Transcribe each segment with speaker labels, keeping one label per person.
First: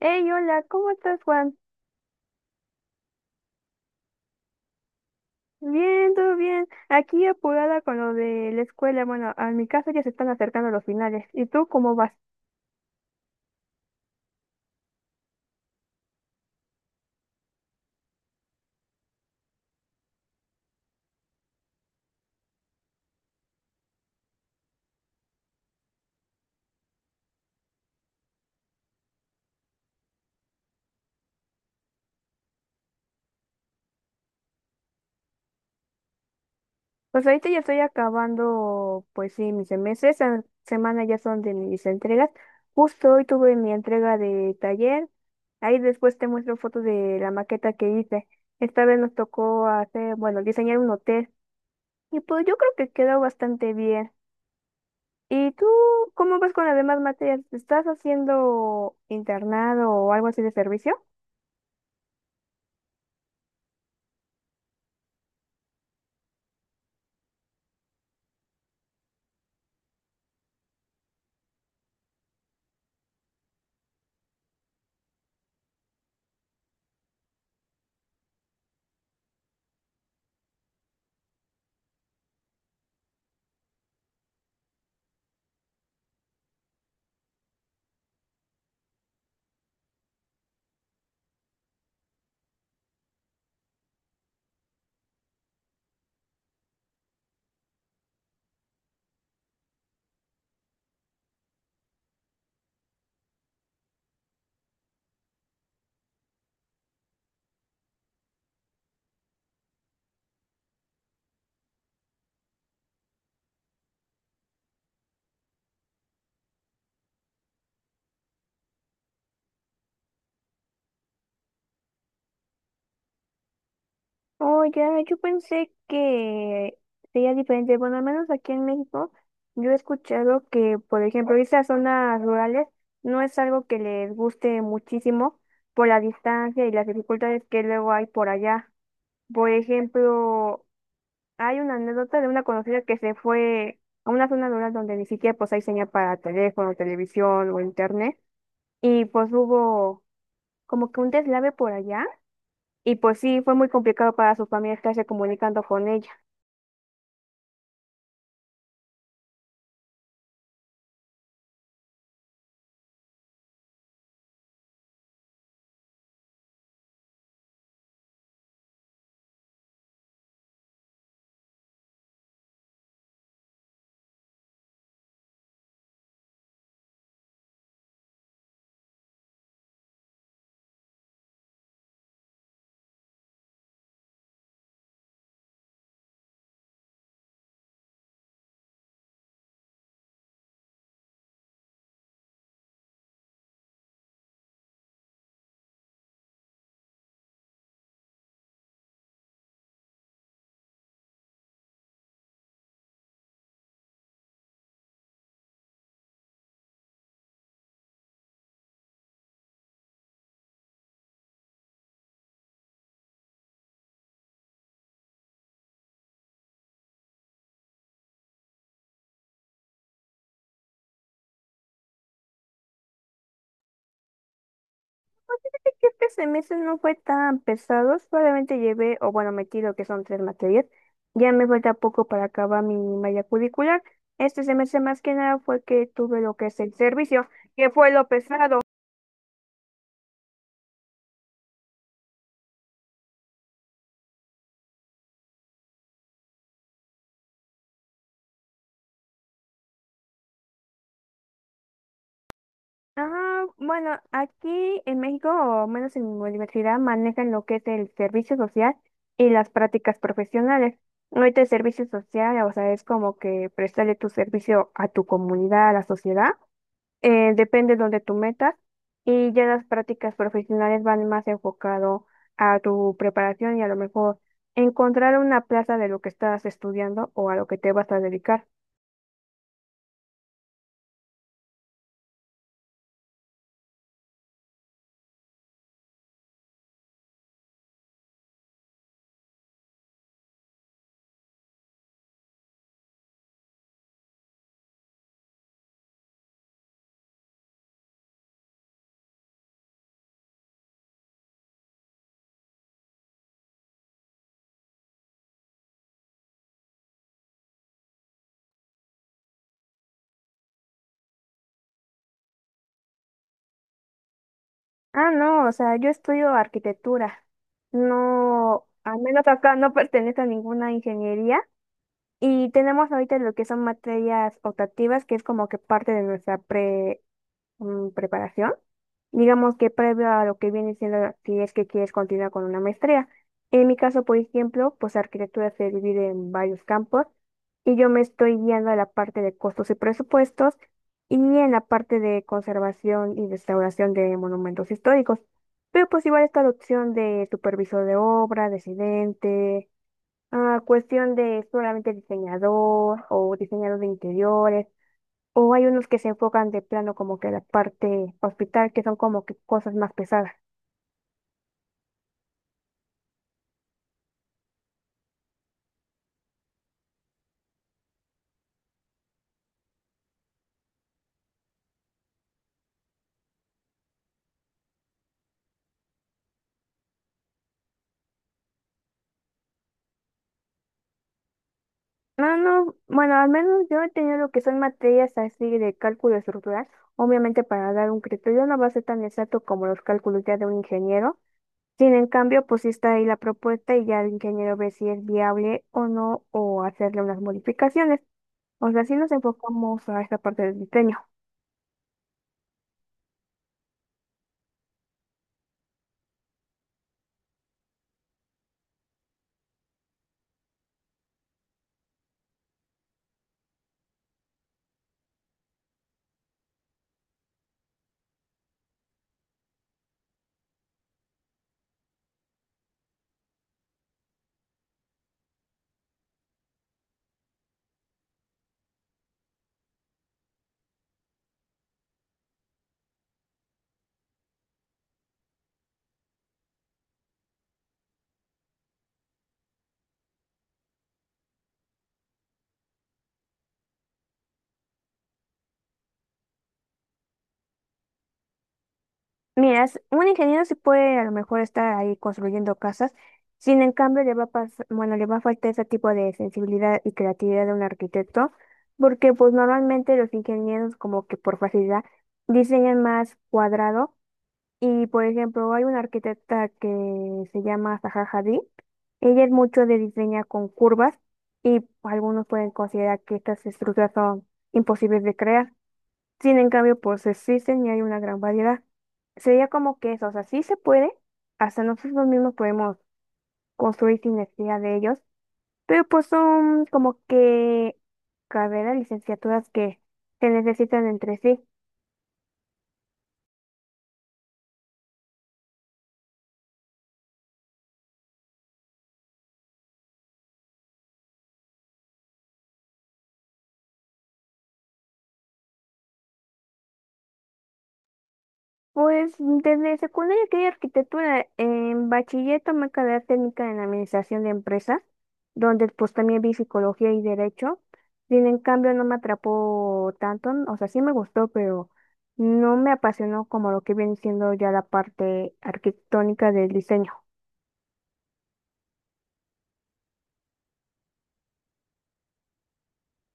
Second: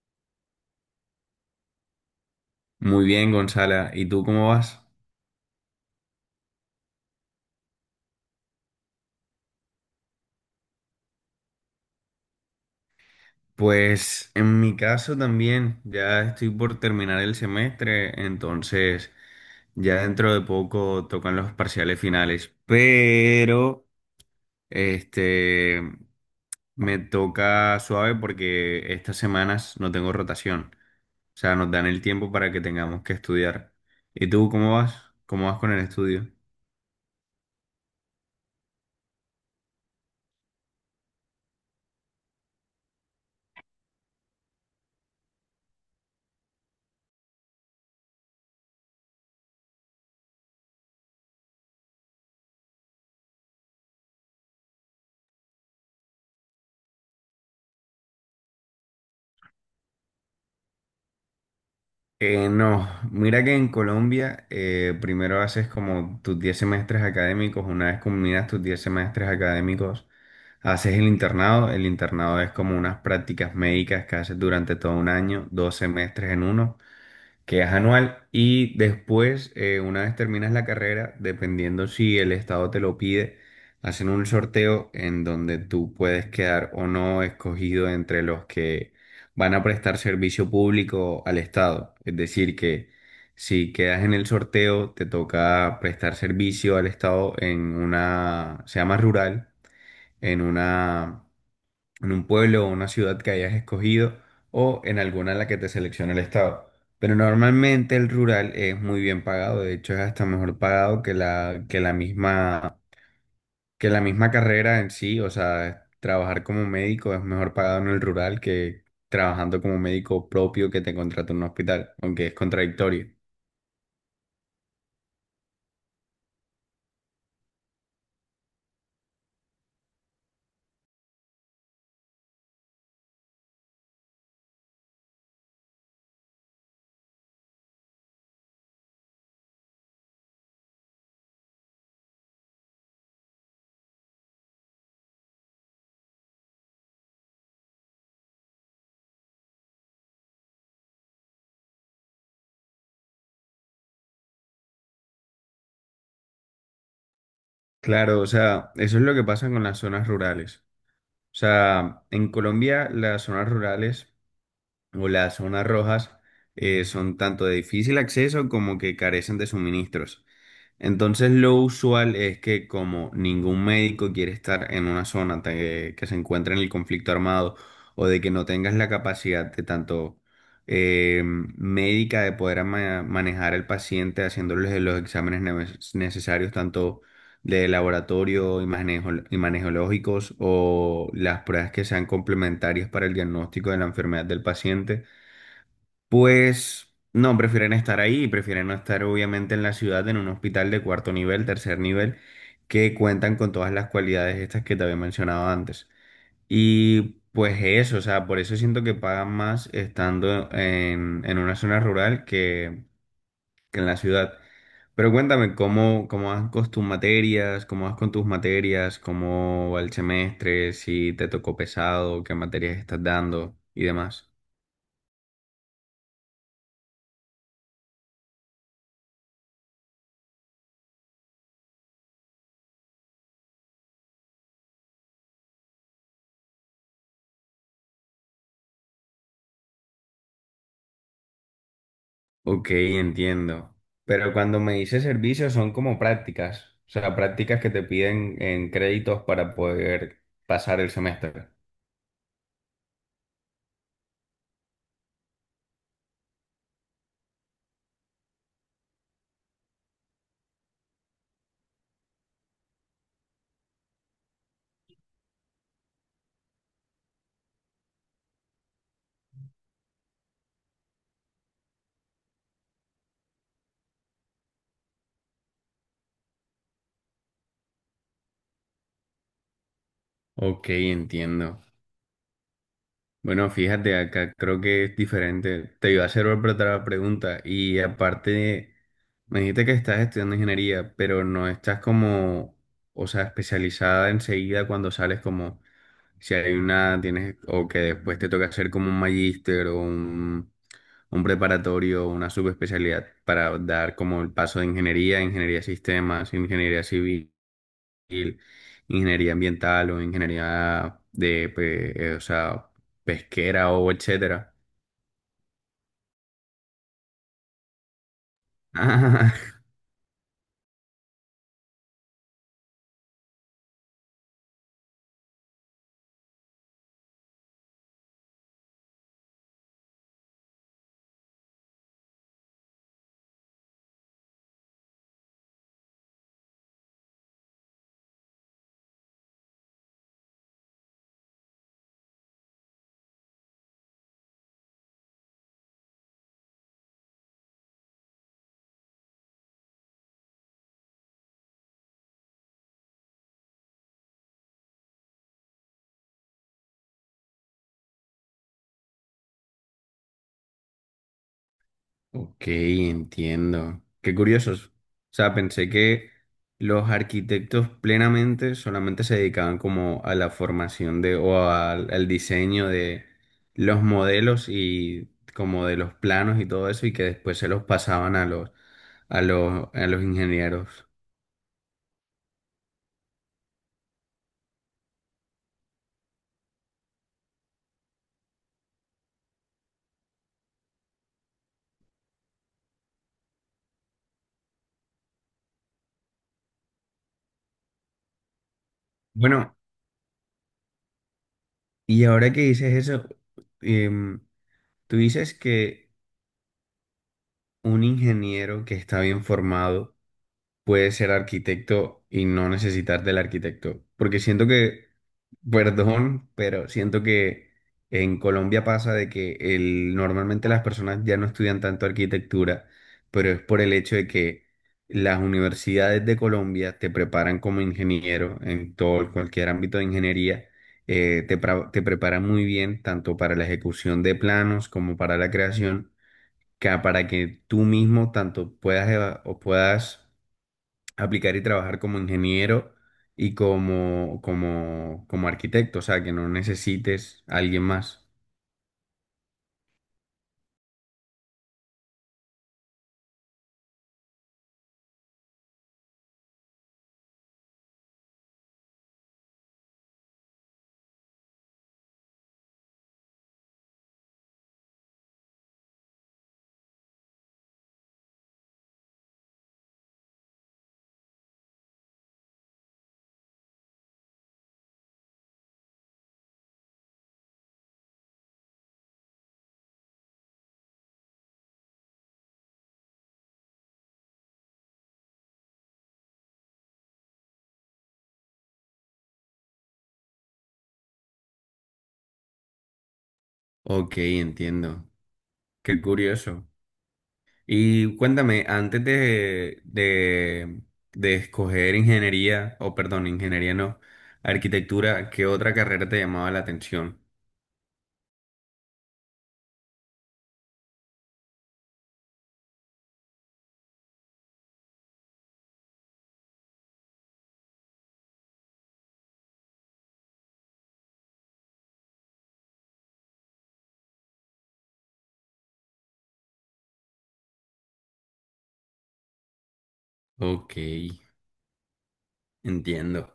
Speaker 1: Hey, hola, ¿cómo estás, Juan?
Speaker 2: Muy bien, Gonzala. ¿Y tú cómo vas?
Speaker 1: Bien, todo bien. Aquí apurada con lo de la escuela. Bueno, a mi caso ya se están acercando los finales. ¿Y tú cómo vas?
Speaker 2: Pues en mi caso también, ya estoy por terminar el semestre, entonces ya dentro de poco tocan los parciales finales, pero este me toca suave porque estas semanas no tengo rotación, o sea, nos dan el tiempo para que tengamos que estudiar. ¿Y tú cómo vas? ¿Cómo vas con el estudio?
Speaker 1: Pues ahorita ya estoy acabando, pues sí, mis semestres. Esta semana ya son de mis entregas. Justo hoy tuve mi entrega de taller. Ahí después te muestro fotos de la maqueta que hice. Esta vez nos tocó hacer, bueno, diseñar un hotel. Y pues yo creo que quedó bastante bien. ¿Y tú cómo vas con las demás materias? ¿Estás haciendo internado o algo así de servicio?
Speaker 2: No, mira que en Colombia primero haces como tus 10 semestres académicos. Una vez culminas tus 10 semestres académicos, haces el internado. El internado es como unas prácticas médicas que haces durante todo un año, 2 semestres en uno, que es anual. Y después, una vez terminas la carrera, dependiendo si el estado te lo pide, hacen un sorteo en donde tú puedes quedar o no escogido entre los que van a prestar servicio público al estado. Es decir, que si quedas en el sorteo, te toca prestar servicio al estado en una, se llama rural, en una en un pueblo o una ciudad que hayas escogido, o en alguna en la que te seleccione el estado. Pero normalmente el rural es muy bien pagado, de hecho es hasta mejor pagado que la, que la misma carrera en sí. O sea, trabajar como médico es mejor pagado en el rural que trabajando como médico propio que te contrata en un hospital, aunque es contradictorio.
Speaker 1: Oh, ya, yo pensé que sería diferente. Bueno, al menos aquí en México, yo he escuchado que, por ejemplo, irse a zonas rurales no es algo que les guste muchísimo por la distancia y las dificultades que luego hay por allá. Por ejemplo, hay una anécdota de una conocida que se fue a una zona rural donde ni siquiera pues hay señal para teléfono, televisión o internet, y pues hubo como que un deslave por allá y pues sí, fue muy complicado para sus familia estarse comunicando con ella.
Speaker 2: Claro, o sea, eso es lo que pasa con las zonas rurales. O sea, en Colombia las zonas rurales o las zonas rojas son tanto de difícil acceso como que carecen de suministros. Entonces lo usual es que como ningún médico quiere estar en una zona que se encuentra en el conflicto armado, o de que no tengas la capacidad de tanto médica de poder manejar al paciente haciéndole los exámenes necesarios, tanto de laboratorio, imageneológicos, o las pruebas que sean complementarias para el diagnóstico de la enfermedad del paciente. Pues no, prefieren estar ahí, prefieren no estar obviamente en la ciudad, en un hospital de cuarto nivel, tercer nivel, que cuentan con todas las cualidades estas que te había mencionado antes. Y pues eso, o sea, por eso siento que pagan más estando en una zona rural que en la ciudad. Pero cuéntame, ¿cómo vas con tus materias? ¿Cómo vas con tus materias? ¿Cómo va el semestre? ¿Si te tocó pesado? ¿Qué materias estás dando? Y demás.
Speaker 1: Fíjate que este semestre no fue tan pesado, solamente llevé, o bueno, metido que son tres materias, ya me falta poco para acabar mi malla curricular. Este semestre más que nada fue que tuve lo que es el servicio, que fue lo pesado.
Speaker 2: Ok, entiendo. Pero cuando me dice servicios son como prácticas, o sea, prácticas que te piden en créditos para poder pasar el semestre.
Speaker 1: Ah, bueno, aquí en México, o menos en mi universidad, manejan lo que es el servicio social y las prácticas profesionales. Ahorita el servicio social, o sea, es como que prestarle tu servicio a tu comunidad, a la sociedad, depende de donde tú metas, y ya las prácticas profesionales van más enfocado a tu preparación y a lo mejor encontrar una plaza de lo que estás estudiando o a lo que te vas a dedicar.
Speaker 2: Ok, entiendo. Bueno, fíjate, acá creo que es diferente. Te iba a hacer otra pregunta y aparte me dijiste que estás estudiando ingeniería, pero no estás como, o sea, especializada enseguida cuando sales como, si hay una, tienes, o que después te toca hacer como un magíster o un preparatorio, una subespecialidad para dar como el paso de ingeniería, ingeniería de sistemas, ingeniería civil, ingeniería ambiental o ingeniería de, o sea, pesquera o etcétera.
Speaker 1: Ah, no, o sea, yo estudio arquitectura. No, al menos acá no pertenece a ninguna ingeniería. Y tenemos ahorita lo que son materias optativas, que es como que parte de nuestra preparación. Digamos que previo a lo que viene siendo si es que quieres continuar con una maestría. En mi caso, por ejemplo, pues arquitectura se divide en varios campos y yo me estoy guiando a la parte de costos y presupuestos y en la parte de conservación y restauración de monumentos históricos. Pero pues igual está la opción de supervisor de obra, residente, ah, cuestión de solamente diseñador o diseñador de interiores. O hay unos que se enfocan de plano como que la parte hospital, que son como que cosas más pesadas.
Speaker 2: Ok, entiendo. Qué curiosos. O sea, pensé que los arquitectos plenamente solamente se dedicaban como a la formación de, o al diseño de los modelos y como de los planos y todo eso, y que después se los pasaban a los a los ingenieros.
Speaker 1: No, no, bueno, al menos yo he tenido lo que son materias así de cálculo estructural, obviamente para dar un criterio no va a ser tan exacto como los cálculos ya de un ingeniero. Sin en cambio, pues sí está ahí la propuesta y ya el ingeniero ve si es viable o no, o hacerle unas modificaciones. O sea, sí nos
Speaker 2: Bueno,
Speaker 1: enfocamos a esta parte del diseño.
Speaker 2: y ahora que dices eso, em, tú dices que un ingeniero que está bien formado puedes ser arquitecto y no necesitar del arquitecto. Porque siento que, perdón, pero siento que en Colombia pasa de que el, normalmente las personas ya no estudian tanto arquitectura, pero es por el hecho de que las universidades de Colombia te preparan como ingeniero en todo, cualquier ámbito de ingeniería. Te preparan muy bien tanto para la ejecución de planos como para la creación, que para que tú mismo tanto puedas o puedas aplicar y trabajar como ingeniero y como arquitecto, o sea, que no necesites a alguien más.
Speaker 1: Mira, un ingeniero sí puede a lo mejor estar ahí construyendo casas, sin en cambio le va a pas- bueno, le va a faltar ese tipo de sensibilidad y creatividad de un arquitecto, porque pues normalmente los ingenieros como que por facilidad diseñan más cuadrado y por ejemplo hay una arquitecta que se llama Zaha Hadid, ella es mucho de diseñar con curvas y algunos pueden considerar que estas estructuras son imposibles de crear. Sin en cambio, pues existen y hay una gran variedad. Sería como que eso, o sea, sí se puede, hasta nosotros mismos podemos construir sin necesidad de ellos, pero pues son como que carreras, licenciaturas que se necesitan entre sí.
Speaker 2: Ok, entiendo. Qué curioso. Y cuéntame, antes de escoger ingeniería, o perdón, ingeniería no, arquitectura, ¿qué otra carrera te llamaba la atención?
Speaker 1: Pues desde secundaria quería arquitectura. En bachiller tomé carrera técnica en administración de empresas, donde pues también vi psicología y derecho. Sin en cambio no me atrapó tanto, o sea, sí me gustó, pero no me apasionó como lo que viene siendo ya la parte arquitectónica del diseño.
Speaker 2: Ok, entiendo.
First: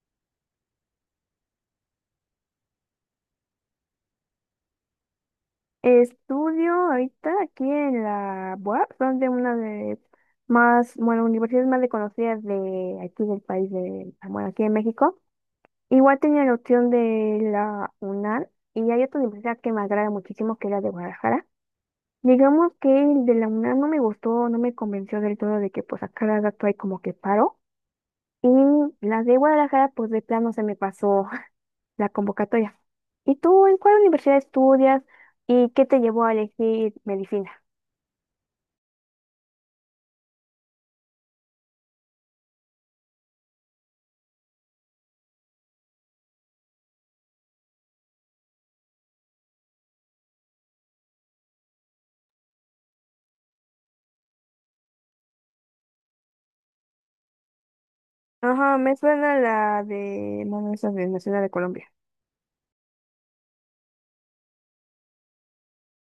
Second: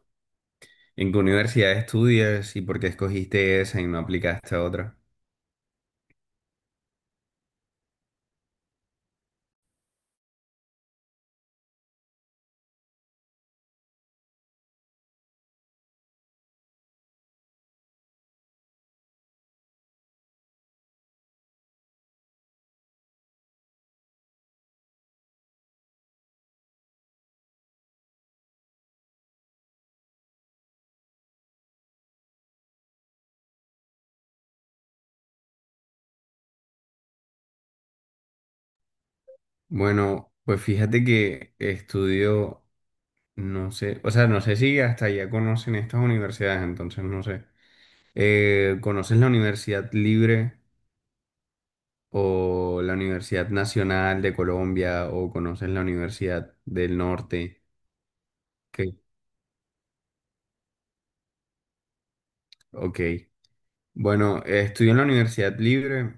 Speaker 2: ¿En qué universidad estudias y por qué escogiste esa y no aplicaste a otra?
Speaker 1: Estudio ahorita aquí en la UAP, son de una de más, bueno, universidades más reconocidas de aquí del país, de, bueno, aquí en México. Igual tenía la opción de la UNAM y hay otra universidad que me agrada muchísimo que es la de Guadalajara. Digamos que el de la UNAM no me gustó, no me convenció del todo de que pues a cada rato hay como que paro. Y la de Guadalajara pues de plano se me pasó la convocatoria. ¿Y tú en cuál universidad estudias y qué te llevó a elegir medicina?
Speaker 2: Bueno, pues fíjate que estudio. No sé, o sea, no sé si hasta allá conocen estas universidades, entonces no sé. ¿Conoces la Universidad Libre o la Universidad Nacional de Colombia, o conoces la Universidad del Norte?
Speaker 1: Ajá, me
Speaker 2: Que,
Speaker 1: suena la de Manos de Nacional de Colombia.
Speaker 2: ok. Bueno, estudio en la Universidad Libre.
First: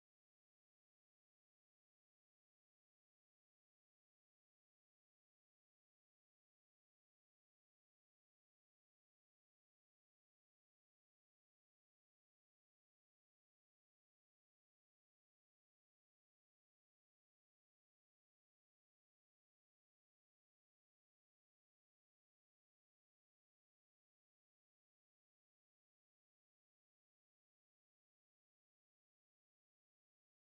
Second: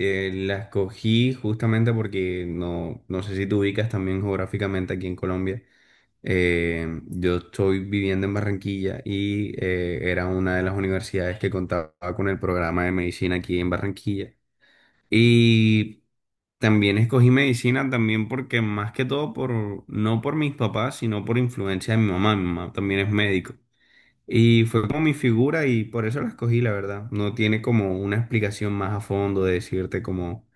Speaker 2: La escogí justamente porque no, no sé si te ubicas también geográficamente aquí en Colombia. Yo estoy viviendo en Barranquilla y era una de las universidades que contaba con el programa de medicina aquí en Barranquilla. Y también escogí medicina también porque más que todo por, no por mis papás, sino por influencia de mi mamá. Mi mamá también es médico. Y fue como mi figura, y por eso la escogí, la verdad. No tiene como una explicación más a fondo, de decirte como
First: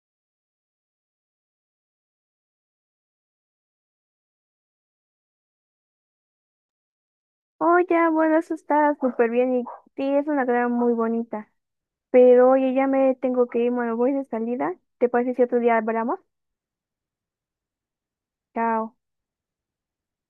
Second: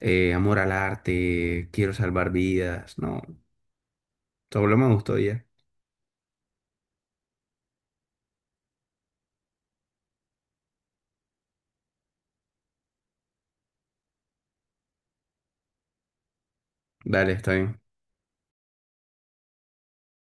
Speaker 2: amor al arte, quiero salvar vidas. No, solo me gustó ya.
Speaker 1: Oh, ya, bueno, eso está súper bien y sí, es una carrera muy bonita. Pero oye, ya me tengo que ir, bueno, voy de salida. ¿Te parece si otro día hablamos?
Speaker 2: Dale, está bien.
Speaker 1: Chao.